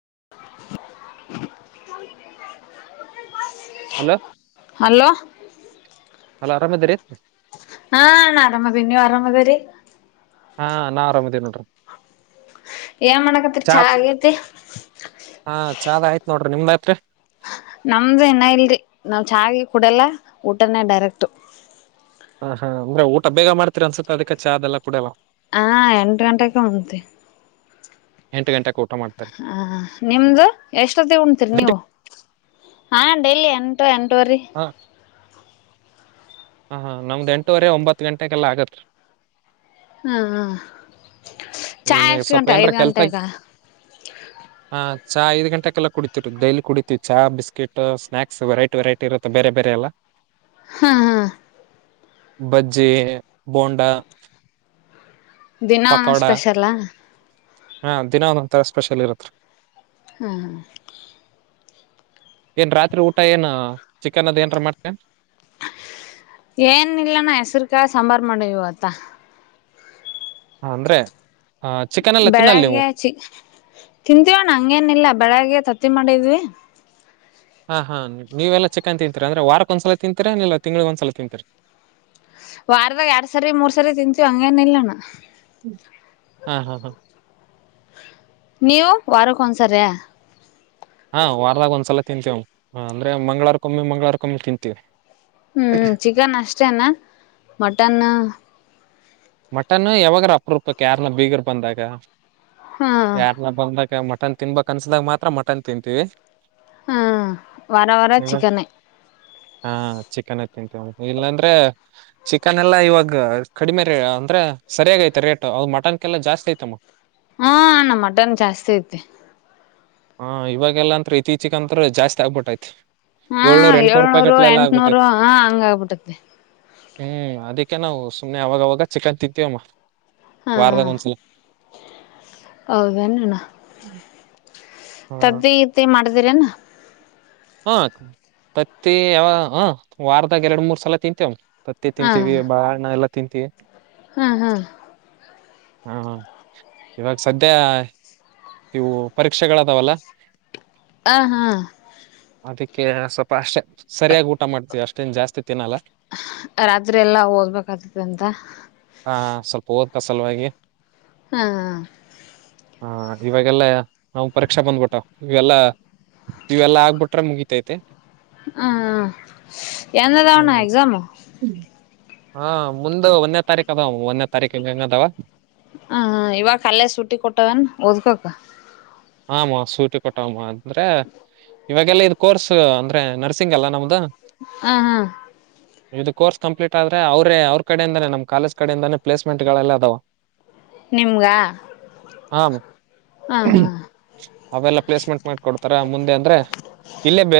[inaudible] Hello hello ಅ ಆರಾಮದ ಇದ್ರ ಐ ಹಾ ಅಣ ಅರಮ್ಇಧಿನಿ ನೀವು ಅರಮ್ಮದರಿ ಹಾ ನಾ ಆರಾಮದ ನಡ್ರ ಏನ್ ಮಾಡಕತ್ರಿ ಚಾ ಚತ್ ಆಗೇತಿ ಹಾ ಚದ್ ಆಯ್ತ್ು ನೋಡ್ರಿ ನಿಮ್ದ ಆಯ್ತ್ರಿ ನಮ್ದ ಇನ್ನ ಇಲ್ರಿ ನಾವ್ ಚಾಗ ಕುಡಲ್ಲ ಊಟನೇ ಡೈರೆಕ್ಟ್ ಹಾ ಹಾ ಅಂದ್ರ ಊಟ ಬೇಗ ಮಾಡತತಿರಿ ಅನ್ಸುತ್ತತ ಅದಕ್ಕೆ ಚ ಅದೆಲ್ಲ ಕುಡಲ್ಲ ಹಾ ಎಂಟು ಗಂಟಕ್ಕೆ ಉಂತ ಎಂಟು ಗಂಟೆಗೆ ಊಟ ಮಾಡ್ತಾರೆ ಹ ನಿಮ್ದ ಎಷ್ಟೊತ್ತ ಉಣತಿೀರಿ ನೀವು ಹಾ ಡೈಲಿ ಎಂಟ ಎಂಟುವರಿ ಹ ಹ ನಮ್ದ್ ಎಂಟೂವರೆ ಒಂಬತ್ತು ಗಂಟೆಗೆಲ್ಲಾ ಆಗತ್ರಿ ಹ್ಮ ಹ್ಮ ಈನ್ ಸ್ವಲ್ಪ ಏನ್ರ ಕೆಲ್ಸಾಗಿ ಹ ಚಾ ಐದು ಗಂಟೆಗೆೆಲ್ಲ ಕುಡಿತತಿವಿ ಡೈಲಿ ಕುಡಿತತಿೀವಿ ಚಾ ಬಿಸ್ಕಿಟ್ ಸ್ನಾಕ್ಸ್ ವೆರೈಟಿ ವೆರೈಟಿರುತ್ತ ಬೇರೆ ಬೇರೆ ಎಲ್ಲ ಹಾ ಹಾ ಬಜ್ಜಿ ಬೋಂಡಾ ದಿನಾ ಪಕೋಡ ಸ್ಪೆಷಲಾ ಹಾ ದಿನ ಒಂದೊ್ಥರಾ ಸ್ಪೆಷಲ್ ಇರತ್ರಿ ಹ್ಮ ಹಾ ಏನ್ ರಾತ್ರಿ ಊಟ ಏನ್ ಚಿಕನ್ ಅದ ಏನ್ರ ಮಾಡ್ತೇನ್ ಏನ್ ಇಲ್ಲನ ಹೆಸರುಕಾಯಿ ಸಾಂಬಾರ್ ಮಾಡಿವಿ ಇವತ್ತು ಹ ಅಂದ್ರೆ ಚಿಕನ್ ಎಲ್ಲ ತಿನ್ನಲ್ಲ ನೀವು ಬೆಳಗ್ಗೆ ಚಿ ತಿಂತೀವೋಣ ಹಂಗೇನಿಲ್ಲ ಬೆಳಗ್ಗೆ ತತ್ತಿ ಮಾಡಿದ್ವಿ ಹಾ ಹಾ ನೀವೆಲ್ಲ ಚಕ್ಕನ್ ತಿಂತೀರಿ ಅಂದ್ರೆ ವಾರಕ್ ಒಂದ್ಸಲ ತಿಂತೀರಾ ನೀಲ್ಲ ತಿಂಗ್ಳಿ ಒಂದ್ಸಲ ತಿಂತರಿ ವಾರದ ಎರಡ್ ಸರಿ ಮೂರ್ ಸರಿ ತಿಂತೀವಿ ಹಂಗೇನ ಇಲ್ಲಣ ಹಾ ಹಾ ಹಾ ನೀವು ವಾರಕ್ಕನ್ಸರ್ ಹಾ ವಾರದಾಗ ಒಂದ್ಸಲ ತಿಂತೀವ ಅಂದ್ರೆ ಮಂಗ್ವಾರಕಮ್ಮಿ ಮಂಗ್ವಾರಕಮ್ಮಿ ತಿಂತೀವಿ ಹ್ಮ್ ಚಿಕನ್ ಅಷ್ಟೇನಾ ಮಟನ್ ಮಟನ್ ಯಾವಾಗ್ರ ಅಪೂಪಕ್ ಯಾರನ್ನ ಬೀಗರ್ ಬಂದಾಗ ಹಾ ಯಾರನ್ನ ಬಂದಾಗ ಮಟನ್ ಮಟನ್ ತಿನ್ಬೇಕಕ್ ಅನ್ಸ್ದಾಗ ಮಾತ್ರ ಮಟನ್ ತಿಂತೀವಿ ಆ ವರ ವರ ಇವಾಗ ಚಿಕನೆ ಹಾ ಚಿಕನ್ ಅತ್ತಂತ ಇಲ್ಲಾಂದ್ರೆ ಚಿಕನ್ ಎಲ್ಲಾ ಇವಾಗ ಕಡಿಮೆ ಅಂದ್ರೆ ಸರಿಯಾಗಿ ಐತೆ ರೇಟ್ ಅದು ಮಟನ್ಗೆಲ್ಲ ಜಾಸ್ತಿ ಐತಮ್ಮ ಹಾ ನ ಮಟನ್ ಜಾಸ್ತಿ ಐತಿ ಹಾ ಇವಾಗೆಲ್ಲಾ ಅಂತ್ರ ಇತ್ತೀಚಿಕ ಅಂತ್ರೆ ಜಾಸ್ತಿ ಆಗ್ಬಿಟ್ಟೈತ್ತಿ ಹಾ ಏಳ್ನೂರು ಎಂಟನೂರು ಹ ಹಂಗ ಆಗ್ಬಿಟ್ಟತ್ತ ಹ್ಮ್ ಅದಕ್ಕೆ ನಾವು ಸುಮ್ನೆ ಅವಾಗವಾಗ ಚಿಕನ್ ಇಂತಿವಮ್ಮ ಹಾ ಹೌದೇನಣ್ಣ ತತ್ತಿ ದಿತ್ತಿ ಮಾಡ್ದರನ ಹಾ ತತ್ತ ಯಾವ ಹ ವಾರದಾಗ ಎರಡ್ ಮೂರ್ ಸಲ ತಿಂತೇವ ಮತ್ತೆ ತಿಂತೀವಿ ಬಾಳಣ ಎಲ್ಲಾ ತಿಂತೀವಿ ಹ್ಮ್ ಹ್ಮ್ ಹಾ ಇವಾಗ ಸದ್ಯ ನೀವು ಪರೀಕ್ಷೆಗಳದಾವಲ್ಲ ಆ ಹಾ ಅದಕ್ಕೆ ಸ್ವಲ್ಪ ಅಷ್ಟೇ ಸರಿಯಾಗಿ ಊಟ ಮಾಡ್ತೀವಿ ಅಷ್ಟೇನ್ ಜಾಸ್ತಿ ತಿನ್ನಲ್ಲ ರಾತ್ರಿ ಎಲ್ಲಾ ಓದ್ಬೇಕತತಿ ಅಂತ ಹಾ ಸ್ವಲ್ಪ ಓದ್ತಾ ಸಲುವಾಗಿ ಹಾ ಹ ಇವಾಗೆಲ್ಲ ನಾವು ಪರೀಕ್ಷಾ ಬಂದ್ಬಿಟ್ಟಾವ ಇವೆಲ್ಲ ಇವೆಲ್ಲಾ ಆಗ್ಬಿಟ್ಟ ಹ ಮುಗಿತೈತೆ ಹ್ಮ ಎದಾವಣ ಎಕ್ಸಾಮು ಹಾ ಮುಂದ ಒಂದನೇ ತಾರೀಕ ಅದ ಒಂದನೇ ತಾರೀಕ ಹ ಹೆಂಗದಾವ ಹ ಇವಾಗ ಅಲ್ಲೇ ಸುಟ್ಟಿ ಕೊಟ್ಟವನ್ ಓದ್ಕೊಕ್ ಆಮ್ಮ ಸೂಟಿ ಕೊಟ್ಟಮ್ಮ ಅಂದ್ರೆ ಇವಾಗೆಲ್ಲಾ ಇದ್ ಕೋರ್ಸ್ ಅಂದ್ರೆ ನರ್ಸಿಂಗ್ ಅಲ್ಲಾ ನಮ್ದ ಹ ಹಾ ಇದು ಕೋರ್ಸ್ ಕಂಪ್ಲೀಟ್ ಆದ್ರ ಅವ್ರೇ ಅವ್ರ ಕಡೆಯಿಂದಾನೇ ನಮ್ಮ ಕಾಲಜ್ ಕಡೆಯಿಂದಾನ ಪ್ಲೇಸ್ಮೆಂಟ್ ಗಳಲ್ಲ ಅದಾವ ನಿಮ್ಗ ಹಾ ಹ ಹಾ ಅವೆಲ್ಲ ಪ್ಲೇಸ್ಮೆಂಟ್ ಮಾಡಕೊಡ್ತಾರ ಮುಂದೆ ಅಂದ್ರೆ ಇಲ್ಲೇ ಬ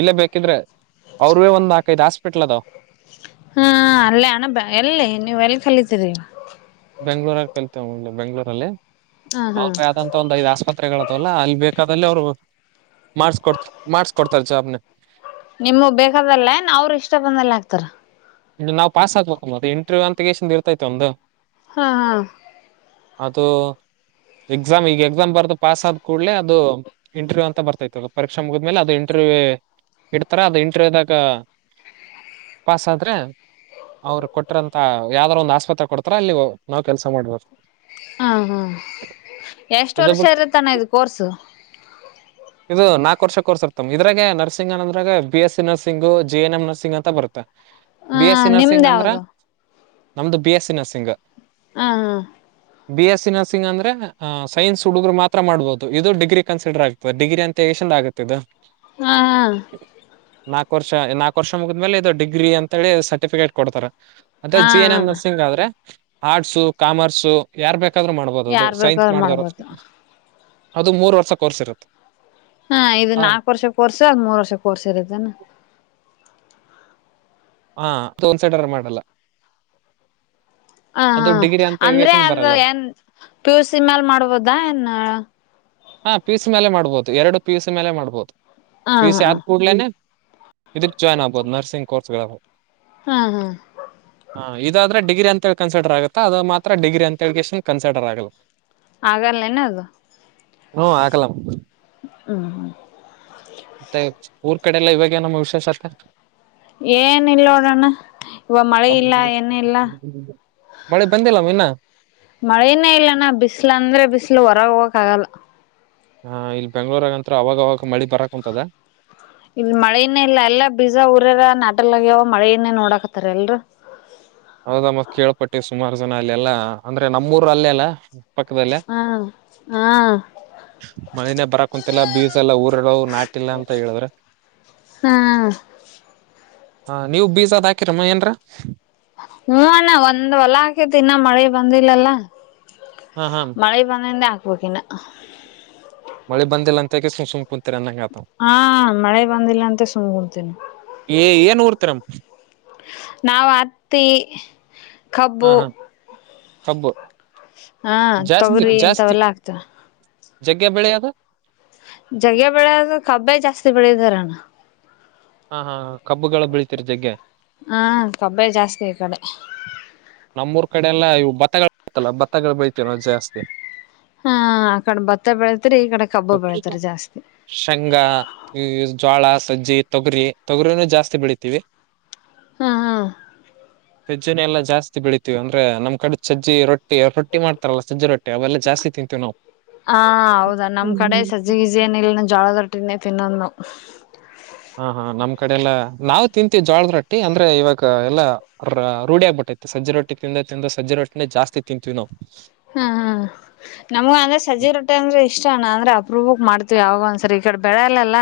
ಇಲ್ಲೇ ಬೇಕಿದ್ರೆ ಅವ್ರೇ ಒಂದು ನಾಕೈದು ಹಸ್ಪಟ್ಲ್ದ ಹಾ ಅಲ್ಲೇ ಹಣ ಬ ಎಲ್ಲಿ ನೀವ್ ಎಲ್ಲಿ ಕಲಿತೀರಿ ಬೆಂಗ್ಗಳೂರ ಕಲ್ತೇವೆ ಬೆಗಳೂರಲ್ಲಿ ಹ ಹಾ ಅವಂತ ಒಂದ ಐದ್ ಆಸ್ಪತ್ರೆಗಳ ತಲ್ಲಾ ಅಲ್ಲಿ ಬೇಕಾದಲ್ಲಿ ಅವ್ರು ಮಾಡಸ್ಕೊಡ್ತ ಮಾಡಸ್ಕೊಡ್ತಾರಸಬ್ನ ನಿಮ ಬೇಕಾದಲ್ಲ ಏನ್ ಅವರು ಇಷ್ಟ ಬಂದಲ್ಲ ಆಕ್ತಾರ ನಾ ಪಸ್ಕ್ಬೇಕ ಮತ್ತೆ ಇಂಟರ್ವ್ಯವ ಅಂತಗೇಶ ಇರ್ತೈತೆವ ಒಂದು ಹಾ ಹಾ ಅದು ಎಕ್ಸಾಮ್ ಈಗ ಎಕ್ಸಾಮ್ ಬರ್ದು ಪಾಸ್ ಆದ್ ಕೂಲ ಅದು ಇಂಟರ್ ಅಂತ ಬರ್ತೈತೆತ ಪರೀಕ್ಷೆ ಮುಗಿದ್ಮೇಲೆ ಅದು ಇಂಟರ್ವ್ಯೂ ಇಂಟ [unintelligible] ಅವ್ರು ಕೊಟರಂತ ಯಾವ್ದಾರ ಒಂದ್ ಆಸ್ಪತ್ರೆ ಕೊಡ್ತಾರ ಅಲ್ಲಿ ನಾವ್ ಕೆಲ್ಸ ಮಾಡ್ಬೇಕ ಹ ಹ್ಮ್ ಎಷ್ಟ ಇದು ವರ್ಷ ಬಿಟ್ ಇರುತ್ತಾನ ಇ ಕೋರ್ಸು ಇದು ನಾಕಕ್ ವರ್ಷ ಕೋರ್ಸ್ರ್ತ ಇದ್ರೆ ನರ್ಸಿಂಗ್ ಅನ್ನಂದ್ರಾಗ B S nursing J N M nursing ಅಂತ ಬರುತ್ತೆ ಹ ಬಿ ಎಸ್ ಸಿ ನಿಮ್ದ ನರ್ಸಿಂಗ್ ಅಂದ್ರ ಯಾವ್ದು ನಮ್ದು ಬಿ ಎಸ್ ಸಿ ನರ್ಸಿಂಗ್ ಹಾ ಹಾ ಬಿ ಎಸ್ ಸಿ ನರ್ಸಿಂಗ್ ಅಂದ್ರೆಹ್ ಸೈನ್ಸ್ ಹುಡುಗರು ಮಾತ್ರ ಮಾಡ್ಬಹುದು ಇದು ಡಿಗ್ರಿ ಕನ್ಸಿಡರ್ ಆಗ್ತಿ ಡಿಗ್ರಿ ಅಂತ ಎಷ್ಟಂದ ಆಗುತ್ತೆ ಇದು ಹಾ ಹ ನಾಕಕ್ ವರ್ಷ ನಾಕ್ ವರ್ಷ ಮುಗಿದ್ಮೇಲೆ ಇದು ಡಿಗ್ರಿ ಅಂತ ಹೇಳಿ ಸರ್ಟಿಫಿಕೇಟ್ ಕೊಡ್ತಾರ ಅದೆ ಹಾ ಜಿ ಎನ್ ಎ ಹಾ ನರ್ಸಿಂಗ್ ಆದ್ರೆ ಆರ್ಟ್ಸು ಕಾಮರ್ಸು ಯಾರ್ ಬೇಕ ಯಾಕಾದ್ರರು ಮಾಡ್ಬೋದು ಅದು ಯಾರ್ ಸೈನ್ಸ್ ಬೇಕಾದ್ರರು ಮಾಡಿದವರು ಮಾಡ್ಬೋದು ಅದು ಮೂರ್ ವರ್ಷ ಕೋರ್ಸ್ ಇರುತ್ತೆ ಹಾ ಇದು ನಾಕಕ್ ವರ್ಷ ಕೋರ್ಸ ಅದ್ ಮೂರ್ ವರ್ಷ ಕೋರ್ಸ ಇರತ್ತನ ಹಾ ತೋನ್ಸೆಟರ್ ಮಾಡಲ್ಲ ಹ ಅದು ಹ ಡಿಗ್ರಿ ಅಂತ ಅಂದ್ರೆ ಹೇಳ್ಗೆಸನ್ ಅದು ಬರಲ್ಲ ಏನ್ ಪ್ಯೂ ಸಿ ಮ್ಯಾಲ ಮಾಡ್ಬೋದಾ ನ್ ಹಾ ಪೀಸ್ ಮೇಲೆ ಮಾಡ್ಬೋದು ಎರಡು ಪೀಸ್ ಮೇಲೆ ಮಾಡ್ಬೋದು ಹಾ ಪಿ ಸಿ ಆದ್ ಕೂಡ್ಲೇನೆ ಇದ್ರ ಜಾಯಿನ್ ಆಗ್ಬಹುದು ನರ್ಸಿಂಗ್ ಕೋರ್ಸ್ ಗುದು ಹ್ಮ್ ಹ್ಮ್ ಹ ಇದಾದ್ರೆ ಡಿಗ್ರಿ ಅಂತೇಳಿ ಕನ್ಸಿಡರ್ ಆಗತ್ತ ಅದು ಮಾತ್ರ ಡಿಗ್ರಿ ಅಂತ ಹೇಳಿ ಇಷ್ಟನ್ ಕನ್ಸಿರ್ ಆಗಲ್ಲ ಆಗರ ನನೆದು ಹ್ಮ್ ಆಗಲ್ಲ ಹ್ಮ್ ಹ್ಮ್ ಮತ್ತೆ ಊರ್ ಕಡೆ ಎಲ್ಲ ಇವಾಗೇಏನಮ್ಮ ವಿಶೇಷ ಆ ಏನ್ ಇಲ್ಲೋಡಣ ಮಳೆ ಬಂದಿಲ್ಲವನ್ನ ಮಳೆನೇ ಇಲ್ಲನಾ ಬಿಸಲು ಅಂದ್ರೆ ಬಿಸಲು ಹೊರಗ ಹೋಗಕ್ ಆಗಲ್ಲ ಹ ಇಲ್ಲಿ ಬೆಂಗ್ಳೂಳೂರಗಂತ್ರ ಅವಾಗ ಅವವಾಗ ಮಳಿ ಬರಕ್ ಕುಂಂತದ ಇಲ್ ಮಳೆೆಯನೇ ಇಲ್ಲ ಎಲ್ಲಾ ಬೀಜ ಊರರ ನಾಟಲ್ಗ್ಯವ ಮಳೆನ್ನೇ ನೋಡಾಕತ್ತಾರ ಎಲ್ರು ಹೌದಾ ಮತ್ ಕೇಳ್ಪಟ್ಟೆ ಸುಮಾರು ಜನ ಅಲ್ಲೆ ಎಲ್ಲಾ ಅಂದ್ರೆ ನಮ್ಮೂರ ಅಲ್ಲೆ ಅಲ್ಲ ಹ್ಮ ಹಾ ಮನನೆೇ ಬರಕ್ ಕುಂತಲ್ಲ ಬೀಸ ಎಲ್ಲ ಊರಡ ನಾಟಿಲ್ಲ ಅಂತ ಹೇಳಿದ್ರ ಹ್ಮ ಹಾ ನೀವ ಬೀಜದ್ ಹಾಕಿರಮ್ಮ ಏನ್ರ ಹೂ ಅಣ್ಣ ಒಂದ್ ಹೊಲ ಹಾಕೆ ತಿ ಇನ್ನ ಮಳೆ ಬಂದಿಲ್ಲಲ್ಲ ಹಾ ಹಾ ಮಳೆಯ ಬಧಂದ ಹಬೇಕಕಿನ ಮಳೆ ಬಂದಿಲ್ಲ ಅಂತ ಸುಂ ಪುತ್ರನಾಂಗ ಹಾ ಮಳೆ ಬಂದಿಲ್ಲ ಅಂತ ಸುಮ್ ಕುಂತೀನಿ ಎ ಏನ್ ಊರ್ ತ್ತಂ ನಾವ ಹತ್ತಿ ಹಾ ಕಬ್ಬು. ಹಾ ಕಬ್ಬು ಹಾ ಜಾಸ್ತಿ ತೊಗರಿ ಜಾಸ್ತಿ ಇಂತವೆಲ್ಲಾ ಹಾಕ್ತಾರೆ. ಜಗ್ಗೆ ಬೆಳೆ ಅದ. ಜಗ್ಗೆ ಬೆಳೆದು ಕಬ್ಬೆ ಜಾಸ್ತಿ ಬೆಳಿದಾರಣ್ಣ. ಹಾ ಹಾ ಕಬ್ಬುಗಳ ಬೆಳತಿರ ಜಗ್ಗೆ. ಹಾ ಕಬ್ಬೆ ಜಾಸ್ತಿ ಈ ಕಡೆ. ನಮ್ಮೂರ್ ಕಡೆ ಎಲ್ಲ ಇವು ಭತ್ತಗಳು ಬತ್ತಲ್ಲ ಭತ್ತಗಳು ಬೈತ ನೋ ಜಾಸ್ತಿ ಹಾ ಆಕಡೆ ಬತ್ತ ಬೆಳೆ. ಶೇಂಗ ಈ ಜ್ವಾಳಸ್ ಸಜ್ಜಿ ತೊಗರಿ ತೊಗರಿನು ಜಾಸ್ತಿ ಬೆಳಿತೀವಿ. ಹ್ಮ ಹಾ ಸಜ್ಜನೆ ಎಲ್ಲ ಜಾಸ್ತಿ ಬೆಳತಿವಿ ಅಂದ್ರ ನಮಮ್ಮ ಕಡೆ ಸಜ್ಜ ರೊಟ್ಟಿ ರೊಟ್ಟಿ್ತಾರಲ್ಲಜ್ಜ ರೊಟ್ಟಿ ಅವೆಲ್ಲ ಜಾಸ್ತಿ ತಿಂತೀವಿ ನಾವು ಹಾ ಹೌದಾ ನಮ್ ಕಡೆ ಸಜ್ಜಿಗಿಜ ಏನ್ ಇಲ್ನ ಜೋಳ ದಟ್ಟಿನೇ ತಿನ್ನೊದು ನಾವೆಲ್ಲ ಹಾ ಹಾ ನಮ್ ಕಡೆ ಎಲ್ಲ ನಾವ್ ತಿಂತೀವಿ ಜೋಳದ ರೊಟ್ಟಿ ಅಂದ್ರೆ ಇವಾಗ ಎಲ್ಲಾ ರೂಢಿ ಆಗ್ಬಿಟ್ಟಿ ಆಯತ ಸಜಿರೊಟ್ಟಿ ತಿಿಂದ ತಿಿಂದ ಸಜಿ ರೊಟ್ಟಿನೇ ಜಾಸ್ತಿ ತಿಂತೀವಿ ನಾವು ಹ್ಮ್ ಹ್ಮ್ ನಮಗ ಅಂದ್ರೆ ಸಜ್ಜ ರೊಟ್ಟೆ ಅಂದ್ರೆ ಇಷ್ಟಣ್ಣ ಅಂದ್ರೆ ಅಪ್ರೂಪ ಮಾಡ್ತವಿ ಇ ಯಾವಾಗ ಒಂದ್ಸರಿ ಈ ಕಡೆ ಬೆಳೆಲ್ಲಲ್ಲ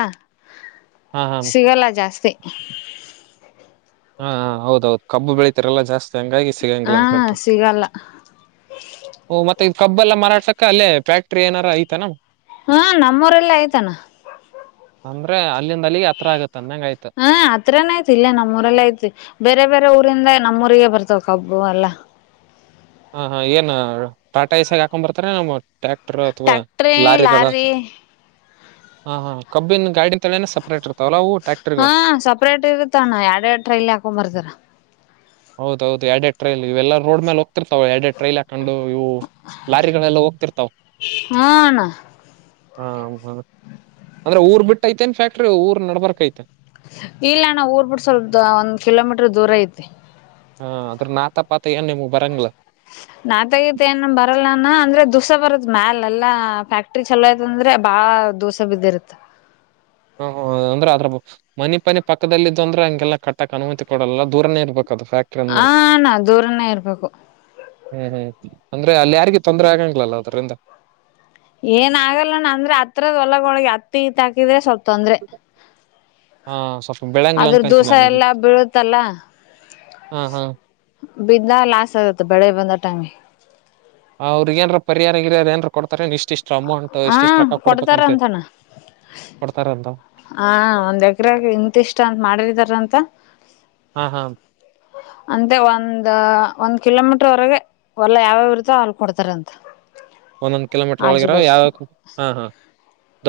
ಹಾ ಹಾ ಸಿಗಲ್ಲ ಜಾಸ್ತಿ [inaudible] ಹಾ ಹೌದೌದು ಕಬ್ಬ ಬೆಳೀಿತರಲ್ಲ ಜಾಸ್ತಿ ಹಂಗಾಗಿ ಸಿಗಂಗಿಲ್ಲ ಹಾ ಅಕ ಸಿಗಲ್ಲ ಓ ಮತ್ತೆ ಕಬ್ಬ ಎಲ್ಲ ಮಾರಾಡ್ಸಕ ಅೇ ಫ್ಯಾಕ್ಟ್ರ ಏನಾರ ಐತಾನ ಹಾ ನಮ್ಮೂರೆಲ್ಲ ಆಯ್ತಾನ ಅಂದ್ರೆ ಅಲ್ಲಿಂದ ಅಲ್ಲಿಗೆ ಹತ್ರ ಆಗತ್ತ ಅಂದಂಗ ಆಯ್ತ ಹ ಆತ್ರಾನ ಆಯ್ತಿ ಇಲ್ಲ ನಮ್ಮೂರಲ್ಲ ಐ್ತಿ ಬೇರೆ ಬೇರೆ ಊರಿಂದ ನಮ್ಮೂರಿಗೆ ಬರ್ತವ ಕಬ್ಬು ಅಲ್ಲಾ ಹ ಹಾ ಏನ್ ಟಾಟ ಇಸಾಗ ಹಾಕೊಂಡ್ ಬರ್ತಾರ ನಮ್ಮ ಟ್ರ್ಯಾಕ್ಟರ್ ಅಥವಾ ಟ್ಯಾಕ್ಟ್ರಿ ಲಾರಿಗಳ ಲಾರಿ ಹಾ ಹಾ ಕಬ್ಬಿನ ಗಾಡಿನ ತಳೇನ ಸಪ್ರೇಟ್ ಇರುತ್ತೆ ಹಾ ಸಪ್ರೇಟ್ ಇರುತ್ತ ಅಣ್ಣ ಎರಡೆ ಎರಡು ಟ್ರೈಲಿ ಹಾಕೊ ಬರ್ತಾರ ಹೌದೌದು ಎಡೆಟ್ರೈ ಇಲ್ಲ ರೋಡ್ ಮೇಲೆ ಹೋಗ್ತಿರ್ತವೆೆ ಎಡಡೆ ಟ್ರೈಲ್ ಹಾಕೊಂಡು ಇವು ಲಾರಿಗಳೆಲ್ಲ ಹೋಗ್ತಿರ್ತಾವ ಹಾ ಅಣ್ಣ ಹಾ ಅಂದ್ರೆ ಊರ್ ಬಿಟ್ಟಐತೆೇನ್ ಫ್ಯಾಕ್ಟ್ರಿ ಊರ್ ನಡ್ಬಾರಕ್ೈತೆ ಇಲ್ಲ ನಾ ಊರ್ ಬಿಿಟ್ಟ ಸ್ವಲ್ಪ ಒಂದ್ ಕಿಲೋಮೀಟ್ರರ್ ದೂರ ಐತೆ ಹಾ ಅದ್ರ ನಾತ ಪಾತ ಏನ್ ನಿಮ್ಗ್ ಬರಂಗಲ ನಾತಗತ್ ಏ ಬರಲ್ಲಾನ ಅಂದ್ರೆ ದುಸ ಬರದ ಮ್ಯಾಲ ಎಲ್ಲಾ ಫ್ಯಾಕ್ಟ್ರಿ ಚಲೋ ಆಯ್ತ ಅಂದ್ರೆ ಬಾಳ ದದುಸೆ ಬಿದಿರ್ತ [inaudible] ಹ ಹ ಅಂದ್ರೆ ಅದ್ರ ಮನಿ ಪನೆ ಪಕ್ಕದಲ್ಲಿದ್ದು ಅಂದ್ರೆ ಹಂಗೆಲ್ಲ ಕಟ್ಟಕ್ ಅನುಮತಿ ಕೊಡಲ್ಲ ದೂರನೇ ಇರ್ಬೇಕು ಹ ನಾ ದೂರನೇ ಇರ್ಬೇಕು ಹ್ಮ್ ಹ್ಮ್ ಅಂದ್ರೆ ಅಲ್ಲಿ ಯಾರಿಿಗೆ ತೊಂದರೆ ಆಗಂಗ್ಲಲ್ಲ ಅದ್ರಿಂದ ಏನ ಆಗಲ್ಲಣ ಅಂದ್ರೆ ಹತ್ರದ ಒಲಗ ಒಳಗೆ ಹತ್ತ ಇತ್ ಹಾಕಿದ್ರೆ ಸ್ವಲ್ಪ ತೊಂದರೆ ಹಾ ಸ್ವಲ್ಪ ಬೆಳಂಗ್ಲ ಅದ್ರ ಅನ್ಕೊಂತೀನಿ ದೋಸೆ ಅವಾಗ ಎಲ್ಲಾ ಬೀಳುತ್ತಲ್ಲ ಹಾ ಹಾ ಬಿದ್ದ ಲಾಸ್ ಆಗತ್ತೆ ಬೆಳೆ ಬಂದಟಮಗೆ ಅವ್ರರುಗ ನ್ರ ಪರಿಾರ ಇಿಲ್ಲ ಅದ ಏನ್ರ ಕೊಡ್ತಾರೆ ನಿಶ್ ಇಷ್ಟ ಅಮೌಂಟ್ ಹ ಇಷ್ಟ ಎಷ್ಟು ರಕ್ಕ ಕೊಡ್ತಾರ ಕೊಡ್ಬೇಕಂತೆ ಅಂತಣ್ಣ ಕೊಡ್ತಾರಂತ ಹ ಒಂದ್ ಎಕ್ರಾಗ ಇಂತಿಷ್ಟ ಅಂತ ಮಾಡಿದಾರಂತ ಹಾ ಹಾ ಅಂತೆ ಒಂದ ಒಂದ್ ಕಿಲೋಮೀಟರ್ ವರೆಗೆ ಹೊಲ್ಲ ಯಾವ್ಯಾವರುತೋ ಹಾಲ್ ಕೊಡ್ತಾರ ಅಂತ ಒಂದೊಂದ್ ಕಿಲೋಮೀಟ್ರ ಒಳಗಿರಾವ ಯಾವ ಹಾ ಹಾ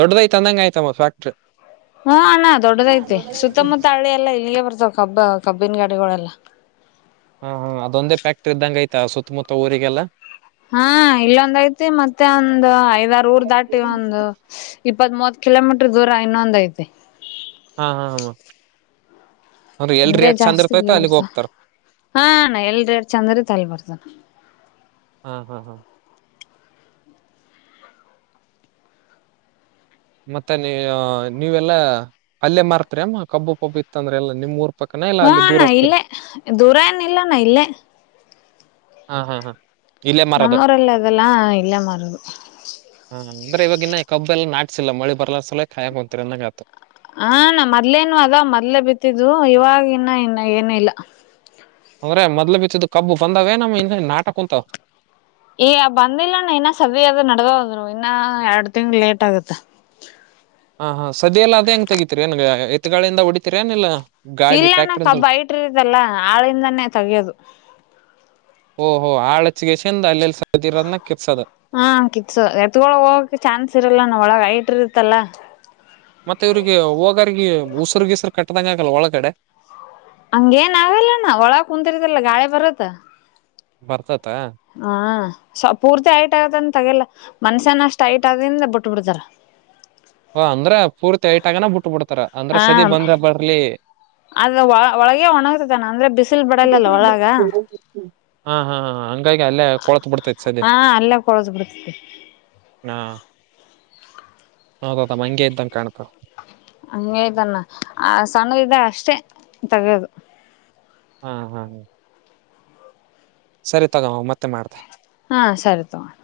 ದೊಡ್ಡದಐತ ಅಂದಂಗ ಆಯ್ತಮ್ಮ ಫ್ಯಾಕ್ಟ್ರಿ ಹ್ಮ ಅಣ್ಣ ದೊಡ್ಡದ ಐತಿ ಸುತ್ತಮುತ್ತ ಹಳ್ಳಿ ಎಲ್ಲಾ ಇಲ್ಲಿಗೆ ಕಬ್ಬ ಕಬ್ಬಿನ ಗಡೆಗಳೆಲ್ಲ ಹಾ ಹಾ ಅದೊಂದೇ ಫ್ಯಾಕ್ಟ್ರಿ ಇದ್ದಂಗ ಆಯ್ತಾ ಸುತ್ತಮುತ್ತ ಊರಿಗೆಲ್ಲಾ ಹಾ ಇಲ್ಲೊಂದ್ ಐತಿ ಮತ್ತೆ ಒಂದು್ ಐದಾರು ಊರ್ ದಾಟಿ ಒಂದು ಇಪ್ಪತ್ ಮೂತ್ ಕಿಲೋಮೀಟರ್ ದೂರ ಇನ್ನೊಂದ ಐತೆ ಹಾ ಹಾ ಹ ಅಂದ್ರೆ ಜಾಸ್ತಿ ಇಲ್ಲಿ ಬರ್ತ ಹಾ ಎಲ್ರ ಎಡ್ ಚಂದ್ರ ಅಲ್ ಬರ್ತಾನ ಹಾ ಹಾ ಹಾ ಮತ್ತೆ ನೀ ನೀವೆಲ್ಲಾ ಅಲ್ಲೆ ಮಾರ್ತ್ರಿ ಅಮ್ಮ ಕಬ್ಬು ಪಬ್ಬು ಇತ್ತಂದ್ರೆ ಎಲ್ಲಾ ನಿಮ್ರ್ ಹ್ಮಣ ಇಲ್ಲೇ ದೂರ ಏನ ಇಲ್ಲಣ ಇಲ್ಲೇ ಹಾ ಹಾ ಹಾ ಇಲ್ಲೇ ಮಾರದು ನಮ್ಮ ಊರಲ್ಲ ಅದಲ್ಲಾ ಇಲ್ಲೆ ಮಾರದು ಹ ಅಂದ್ರೆ ಇವಾಗೆನ್ ಇ ಕಬ್ಬ ಎಲ್ಲ ನಾಟ್ಸಿಲ್ಲ ಮಳಿ ಬರ್ಲ ಸಲುವಾಗಿ ಖಾಯಂ ಹೋಗತೀರಿ ಅಂದಂಗ ಆಯ್ತು ಹಾ ಮೊದ್ಲೇನು ಅದಾವ್ ಮೊದ್ಲೆೇ ಬಿತ್ತಿದು ಇವವಾಗಿ ಇನ್ನ ಇನ್ನ ಏನಿಲ್ಲಾ ಅಂದ್ರೆ ಮೊದ್ಲು ಬಿತ್ತಿದ್ದ ಕಬ್ಬು ಬಂದಾವೇ ನಮ್ ಇ ನಾಟಕ ಕುಂತಾವ ಈ ಬಂದಿಲ್ಲಣ್ಣ ಎರಡು ತಿಂಗ ಲೇಟ್ ಆಗುತ್ತ ಹಾ ಹಾ ಸದ್ಯ ಎಲ್ಲ ಅದೇ ಹೆಂಗ್ ತೆಗತಿರಿ ನನ್ಗ ಎತ್ಗಾಳಿಂದ ಹೊಡಿತತಿರಿ ಏನ್ಿಲ್ಲಾ ಇಲ್ಲಣ್ಣ ಕಬ್ಬ ಐಟರತಲ್ಲ ಆಳಿಂದಾನೇ ತಗಿಯೋದು ಹಓ ಆಳಚಗೆ ಚೆಂದ ಅಲ್ಲ ಹಾ ಕಿತ್ಸ ಎತ್ಗೊಳ ಹೋಗಕ್ಕೆ ಚಾನ್ಸ್ ಇರಲ್ಲ ನಾ ಒಳಗ ಆಯ್ತ ಬಿಟ್ಟಿರುತ್ತಲ್ಲ ಮತ್ತೆ ಇವ್ರಿಗೆ ಹೋಗರ್ಗ ಉಸರುಗೀಸರು ಕಟ್ಟ್ದಂಗ ಆಗಲ್ ಒಳಗಡೆ ಹಂಗೇನ್ ಆಗಲ್ಲಣ್ಣ ಒಳ ಕುಂತಿರ್ತಲ್ಲ ಗಾಳಿ ಬರತ್ತ ಬರ್ತದ ಹಾ ಸ್ ಪೂರ್ತಿ ಆಐಟ್ ಆಗದನ್ ತಗಲ್ಲ ಮನುಷ್ಯಾನಷ್ಟ ಐಟ್ ಆಗಿಂದ ಬಿಟ್ ಬಿಡ್ತಾರ ಹ ಅಂದ್ರ ಪೂರ್ತಿ ಐಟ್ ಆಗನ ಬಿಟ್ಟ ಬಿಡ್ತಾರ ಅಂದ್ರ ಸದಿ ಹ ಬಂದ್ರ ಬರ್ಲಿ ಅದ ಒಳಗೆ ಒಣಗುತ್ತ ಅಣ್ಣಾ ಅಂದ್ರೆ ಬಿಸ [unintelligible] ಹಾ ಹಾ ಗೆ ಅಲ್ಲೇ ಕೊಳತ್ ಬಿಡ್ತೈತಿ ಸದಿ ಹಾ ಅಲ್ಲೇ ಕೊಳದ್ ಬಿಡ್ತತಿ ಹಾ ಹೌದದ ಮಂಗೆ ಇದ್ದಂಗ ಕಾಣ್ತವ ಹಂಗಯ್ತ್ಣ ಆ ಸಣ್ಣ ಇದಾಗ ಅಷ್ಟೇ ತಗೋದು ಹ್ಮ ಹಾ ಹಾ ಸರಿ ತಗೋ ಮತ್ತೆ ಮಾಡ್ತೆ ಹಾ ಸರಿ ತಗೋ ಅಣ್ಣಾ